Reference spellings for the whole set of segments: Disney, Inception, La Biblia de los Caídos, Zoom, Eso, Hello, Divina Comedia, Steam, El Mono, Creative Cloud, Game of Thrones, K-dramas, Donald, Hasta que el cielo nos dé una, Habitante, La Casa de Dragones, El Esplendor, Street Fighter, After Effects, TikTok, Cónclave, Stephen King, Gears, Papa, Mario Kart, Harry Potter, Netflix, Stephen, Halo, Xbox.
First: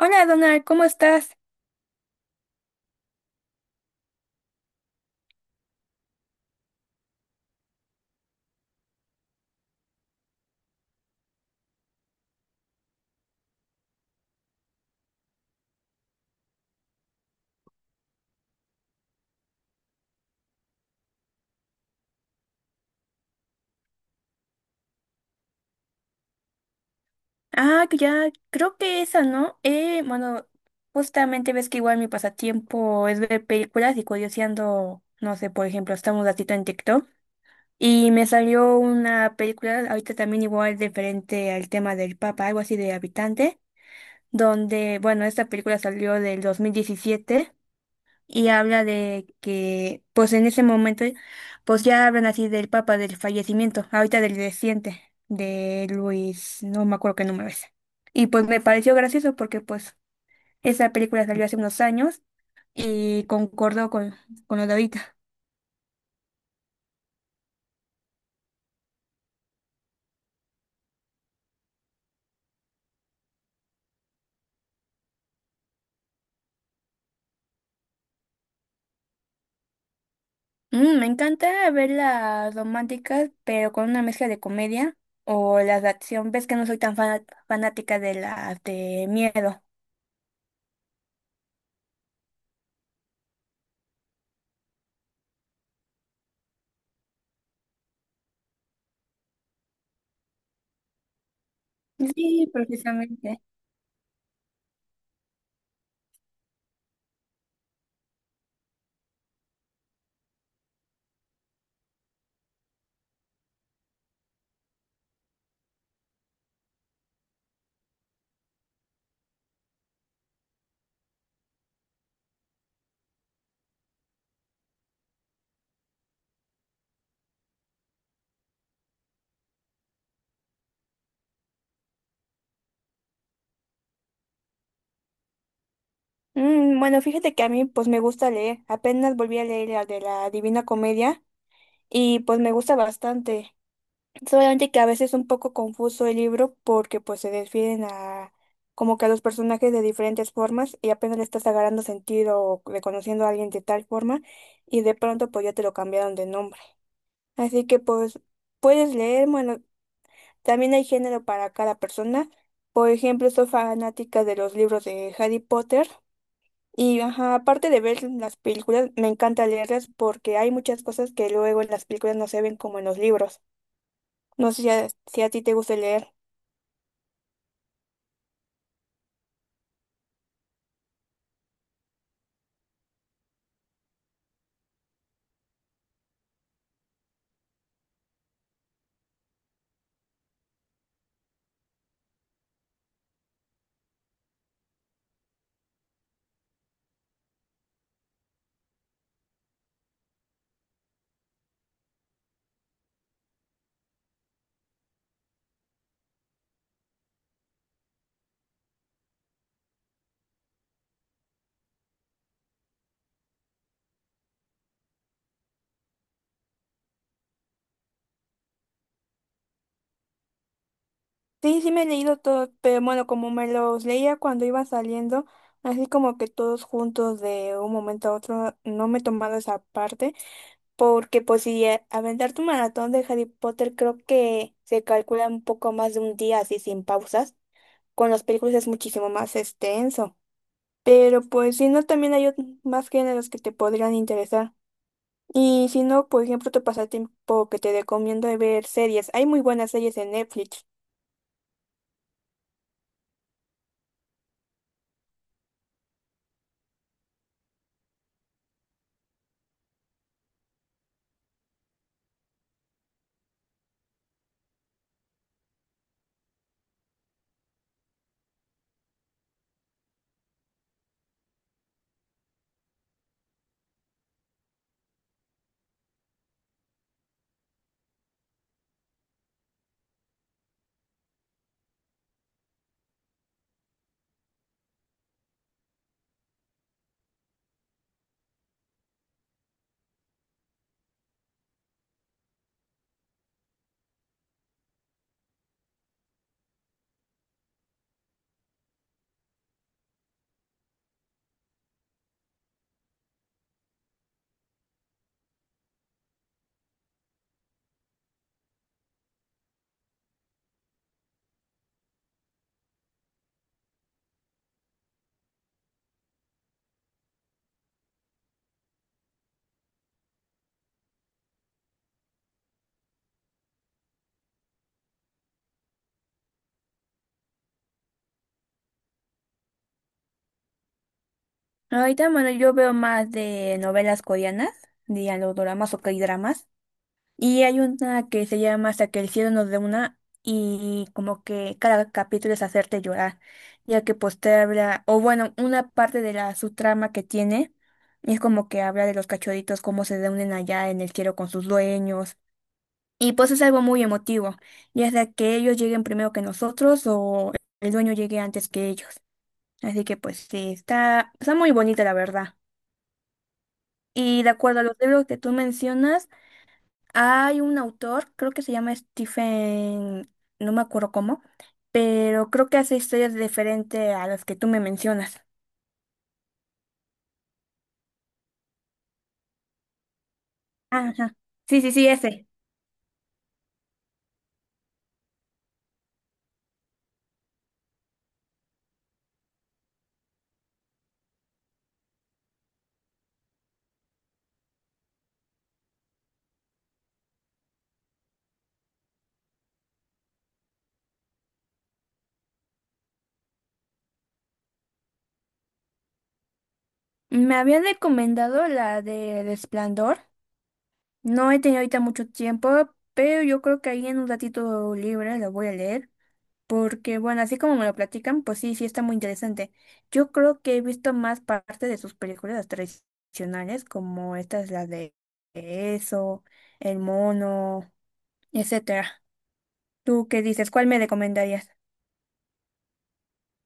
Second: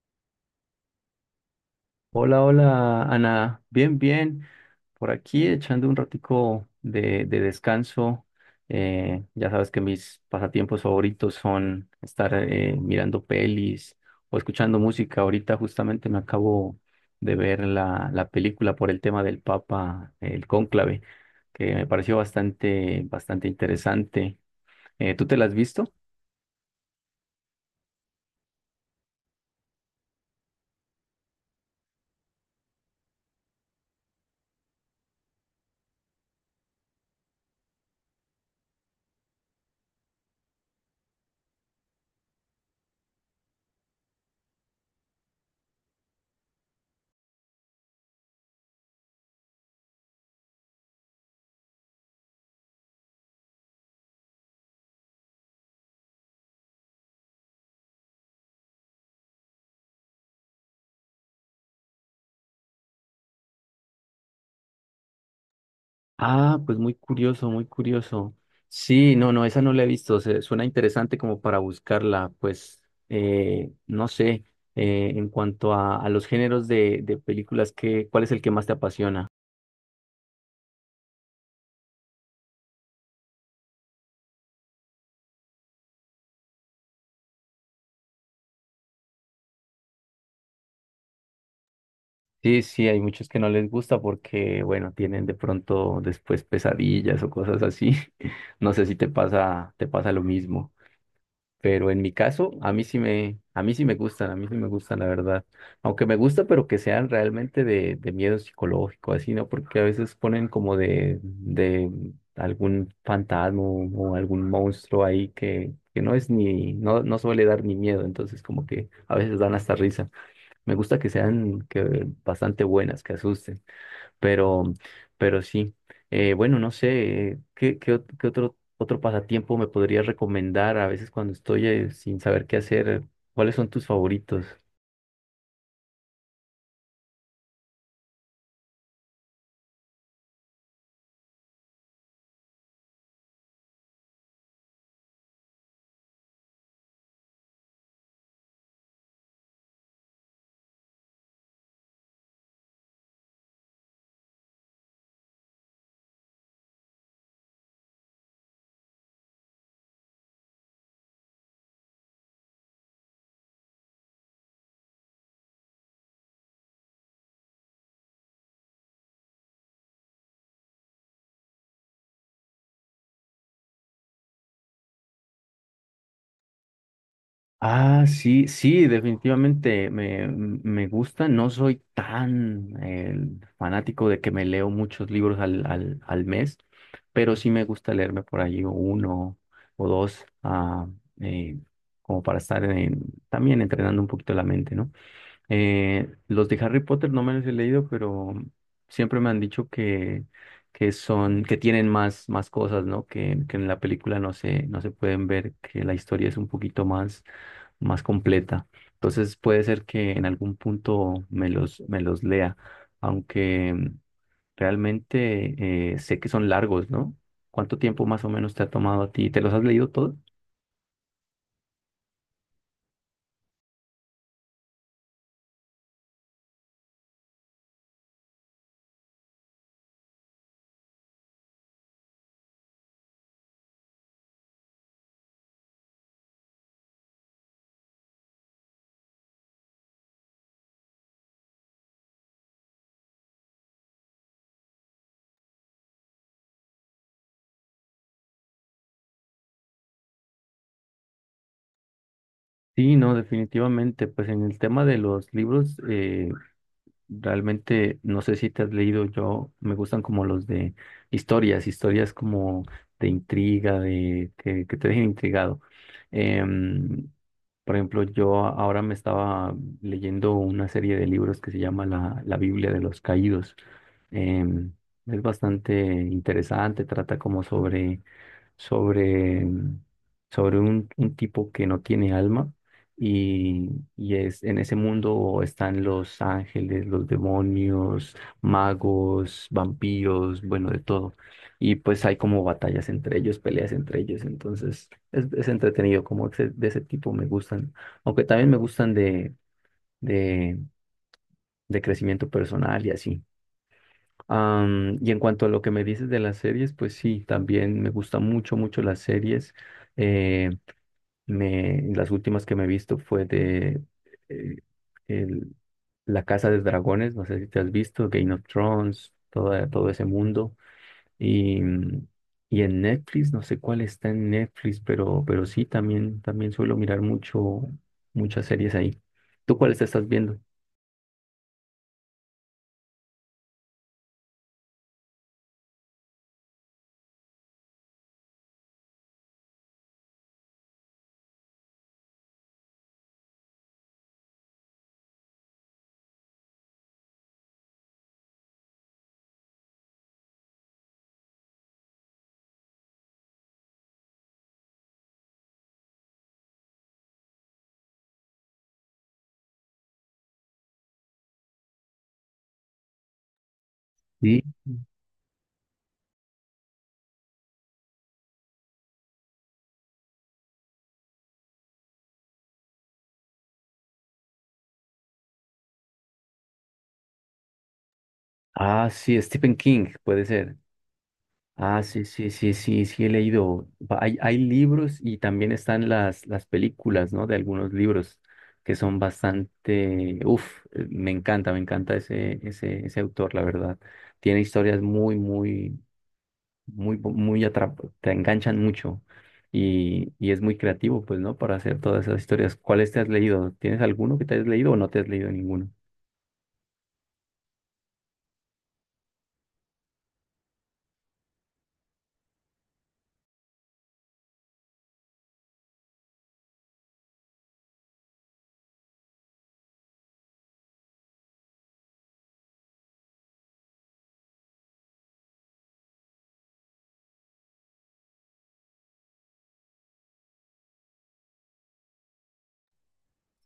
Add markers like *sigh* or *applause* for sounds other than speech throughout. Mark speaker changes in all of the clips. Speaker 1: Hola Donald, ¿cómo estás?
Speaker 2: Hola, hola, Ana. Bien, bien. Por aquí echando un ratico de descanso. Ya sabes que mis pasatiempos favoritos son estar mirando pelis o escuchando música. Ahorita justamente me acabo de ver la película por el tema del Papa, el Cónclave, que me pareció bastante interesante. ¿Tú te la has visto?
Speaker 1: Ah, que ya, creo que esa, ¿no? Bueno, justamente ves que igual mi pasatiempo es ver películas y curioseando, no sé, por ejemplo, estamos un ratito en TikTok y me salió una película, ahorita también igual diferente al tema del Papa, algo así de Habitante, esta película salió del 2017, y habla de que, pues en ese momento, pues ya hablan así del Papa, del fallecimiento, ahorita del reciente, de Luis, no me acuerdo qué número es. Y pues me pareció gracioso porque pues esa película salió hace unos años y concordó con lo de ahorita.
Speaker 2: Ah, pues muy curioso, muy curioso. Sí, no, no, esa no la he visto. Suena interesante como para buscarla. Pues, no sé, en cuanto a los géneros de películas, ¿cuál es el que más te apasiona?
Speaker 1: Mm, me encanta ver las románticas, pero con una mezcla de comedia o las de acción. Ves que no soy tan fanática de las de miedo.
Speaker 2: Sí, sí, hay muchos que no les gusta porque, bueno, tienen de pronto después pesadillas o cosas así. *laughs* No sé si te pasa, te pasa lo mismo. Pero en mi
Speaker 1: Sí,
Speaker 2: caso,
Speaker 1: precisamente.
Speaker 2: a mí sí me gustan, a mí sí me gustan, la verdad. Aunque me gusta, pero que sean realmente de miedo psicológico, así, ¿no? Porque a veces ponen como de algún fantasma o algún monstruo ahí que no es ni, no, no suele dar ni miedo, entonces como que a veces dan hasta risa. Me gusta que sean que, bastante buenas, que asusten. Pero, pero sí. Bueno, no sé, ¿ qué otro pasatiempo me podrías recomendar a veces cuando estoy sin saber qué hacer? ¿Cuáles son tus favoritos?
Speaker 1: Mm, bueno, fíjate que a mí pues me gusta leer. Apenas volví a leer la de la Divina Comedia y pues me gusta bastante. Solamente que a veces es un poco confuso el libro porque pues se desfieren a como que a los personajes de diferentes formas y apenas le estás agarrando sentido o reconociendo a alguien de tal forma y de pronto pues ya te lo cambiaron de nombre. Así que pues puedes leer, bueno, también hay género para cada persona. Por ejemplo, soy fanática de los libros de Harry Potter. Y ajá, aparte de ver las películas, me encanta leerlas porque hay muchas cosas que luego en las películas no se ven como en los libros. No sé si a ti te gusta leer.
Speaker 2: Ah, sí, sí, definitivamente me gusta. No soy tan fanático de que me leo muchos libros al mes, pero sí me gusta leerme por allí uno o dos, eh, como para estar también entrenando un poquito la mente, ¿no? Los de Harry Potter no me los he leído, pero siempre me han dicho que son, que tienen más, más cosas, ¿no? Que en la película no se pueden ver, que la historia es un poquito más, más completa. Entonces puede ser que en algún punto me los lea, aunque realmente sé que son largos, ¿no? ¿Cuánto tiempo más o menos te ha tomado a ti? ¿Te los has leído todos?
Speaker 1: Sí, sí me he leído todo, pero bueno, como me los leía cuando iba saliendo, así como que todos juntos de un momento a otro, no me he tomado esa parte, porque pues si aventar tu maratón de Harry Potter creo que se calcula un poco más de un día así sin pausas. Con las películas es muchísimo más extenso. Pero pues si no, también hay más géneros que te podrían interesar. Y si no, por ejemplo, tu pasatiempo que te recomiendo es ver series. Hay muy buenas series en Netflix.
Speaker 2: Sí, no, definitivamente. Pues en el tema de los libros, realmente, no sé si te has leído, yo me gustan como los de historias como de intriga, que te dejen intrigado. Em, por ejemplo, yo ahora me estaba leyendo una serie de libros que se llama la Biblia de los Caídos. Em, es bastante interesante, trata como sobre, sobre un tipo que no tiene alma y, y es, en ese mundo están los ángeles, los demonios, magos, vampiros, bueno, de todo. Y pues hay como batallas entre ellos, peleas entre ellos, entonces es entretenido, como de ese tipo me gustan, aunque también me gustan de, de crecimiento personal y así. Y en cuanto a lo que me dices de las series, pues sí, también me gustan mucho, mucho las series. Eh, las últimas que me he visto fue de eh, el- La Casa de Dragones, no sé si te has visto, Game of Thrones, toda todo ese mundo. Y, mm, y en Netflix, no sé cuál está en Netflix, pero sí, también, también suelo mirar mucho, muchas series ahí. ¿Tú cuáles te estás viendo?
Speaker 1: Ahorita, bueno, yo veo más de novelas coreanas, dirían los dramas o K-dramas. Y hay una que se llama Hasta que el cielo nos dé una y como que cada capítulo es hacerte llorar, ya que pues te habla, o bueno, una parte de la subtrama que tiene es como que habla de los cachorritos, cómo se reúnen allá en el cielo con sus dueños. Y pues es algo muy emotivo, ya sea que ellos lleguen primero que nosotros o el dueño llegue antes que ellos. Así que pues sí, está, está muy bonita la verdad. Y de
Speaker 2: Sí.
Speaker 1: acuerdo a los libros que tú mencionas, hay un autor, creo que se llama Stephen, no me acuerdo cómo, pero creo que hace historias diferentes a las que tú me mencionas.
Speaker 2: Ah, sí, Stephen King, puede ser.
Speaker 1: Ajá. Sí, sí,
Speaker 2: Ah,
Speaker 1: sí,
Speaker 2: sí,
Speaker 1: ese.
Speaker 2: sí, sí, sí, sí he leído. Hay, hay libros y también están las películas, ¿no? De algunos libros que son bastante, uf, me encanta ese autor, la verdad. Tiene historias muy, muy, muy te enganchan mucho y es muy creativo, pues, ¿no? Para hacer todas esas historias. ¿Cuáles te has leído? ¿Tienes alguno que te has leído o no te has leído ninguno?
Speaker 1: Me habían recomendado la de El Esplendor. No he tenido ahorita mucho tiempo, pero yo creo que ahí en un ratito libre lo voy a leer, porque bueno, así como me lo platican, pues sí, sí está muy interesante. Yo creo que he visto más parte de sus películas tradicionales, como esta es la de Eso, El Mono, etcétera. ¿Tú qué dices? ¿Cuál me recomendarías?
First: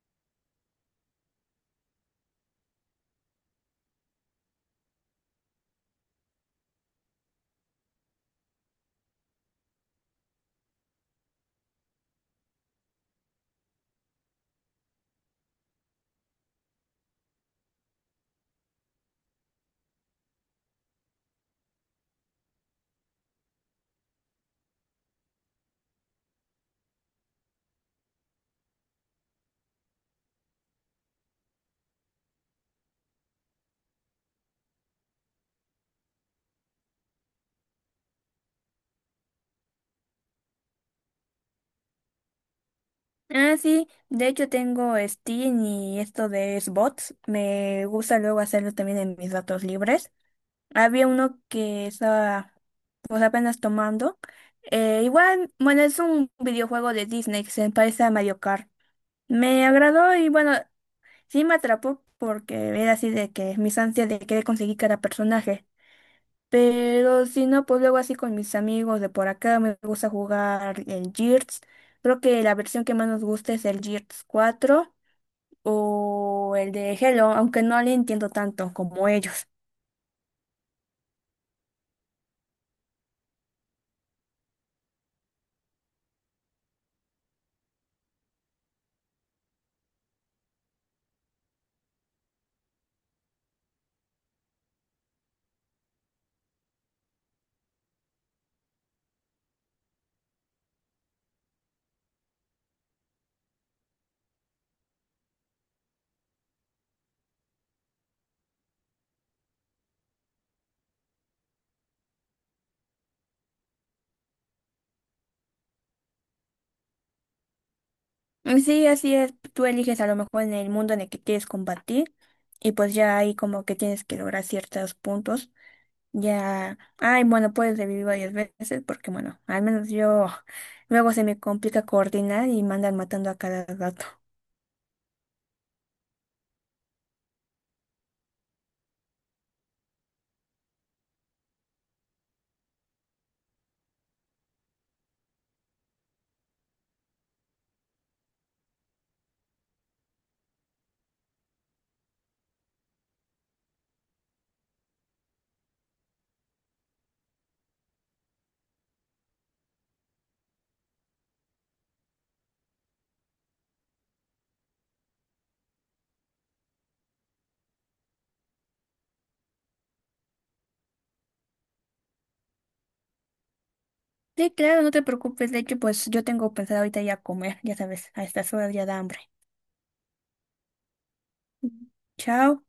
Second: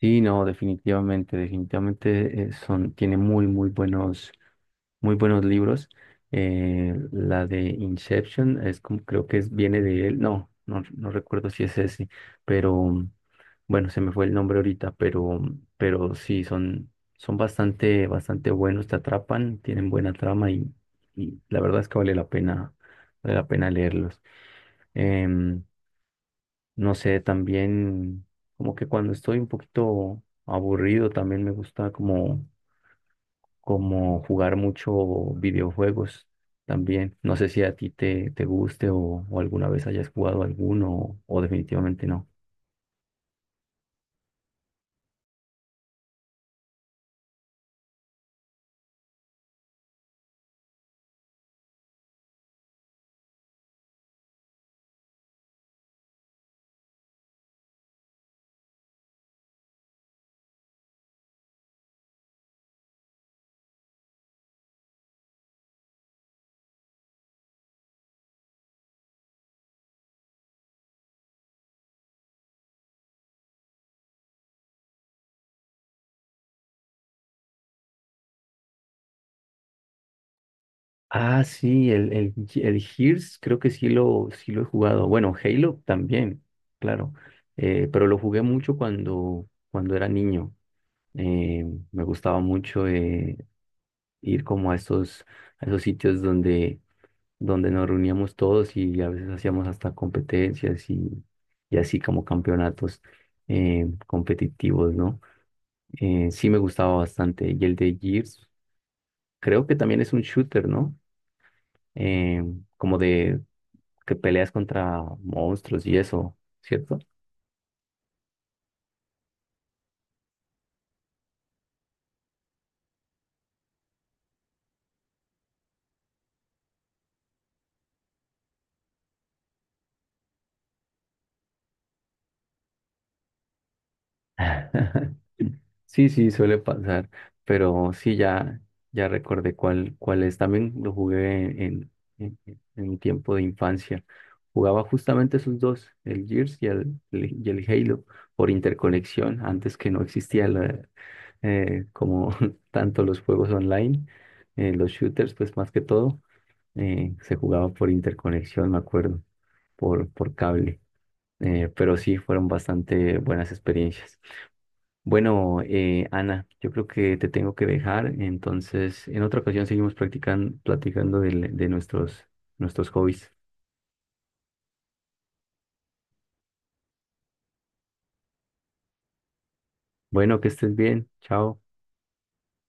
Speaker 2: Sí, no, definitivamente, definitivamente son, tiene muy, muy buenos, muy buenos libros. La de Inception es como, creo que es, viene de él. No, no, no recuerdo si es ese, pero bueno, se me fue el nombre ahorita, pero sí, son, son bastante, bastante buenos, te atrapan, tienen buena trama y la verdad es que vale la pena leerlos. Em, no sé, también como que cuando estoy un poquito aburrido, también me gusta como jugar mucho videojuegos también. No sé si a ti te guste o alguna vez hayas jugado alguno o definitivamente no.
Speaker 1: Ah, sí, de hecho tengo Steam y esto de Xbox. Me gusta luego hacerlo también en mis datos libres. Había uno que estaba pues apenas tomando. Igual, bueno, es un videojuego de Disney que se parece a Mario Kart. Me agradó y bueno, sí me atrapó porque era así de que mis ansias de querer conseguir cada personaje. Pero si no, pues luego así con mis amigos de por acá me gusta jugar el Gears. Creo que la versión que más nos gusta es el Gears 4 o el de Hello, aunque no le entiendo tanto como ellos.
Speaker 2: Ah, sí, el Gears creo que sí lo he jugado. Bueno, Halo también, claro. Pero lo jugué mucho cuando era niño. Eh, me gustaba mucho ir como a esos sitios donde nos reuníamos todos y a veces hacíamos hasta competencias y así como campeonatos competitivos, ¿no? Sí me gustaba bastante. Y el de Gears, creo que también es un shooter, ¿no? Eh, como de que peleas contra monstruos y eso, ¿cierto?
Speaker 1: Mm, sí, así es. Tú eliges a lo mejor en el mundo en el que quieres combatir y pues ya ahí como que tienes que lograr ciertos puntos. Ya, ay, bueno, puedes revivir varias veces porque bueno, al menos yo *laughs* luego se me complica coordinar y me andan matando a cada rato.
Speaker 2: *laughs* Sí, sí, suele pasar, pero sí, ya, ya recordé cuál, cuál es. También lo jugué en mi tiempo de infancia. Jugaba justamente esos dos, el Gears y el Halo, por interconexión, antes que no existía como *laughs* tanto los juegos online, los shooters, pues más que todo, se jugaba por interconexión, me acuerdo, por cable. Pero sí, fueron bastante buenas experiencias. Bueno, Ana, yo creo que te tengo que dejar, entonces en otra ocasión seguimos practicando, platicando de nuestros hobbies.
Speaker 1: Sí, claro, no te preocupes. De hecho, pues yo tengo pensado ahorita ya comer, ya sabes, a estas horas ya da hambre.
Speaker 2: Bueno, que estés bien, chao.
Speaker 1: Chao.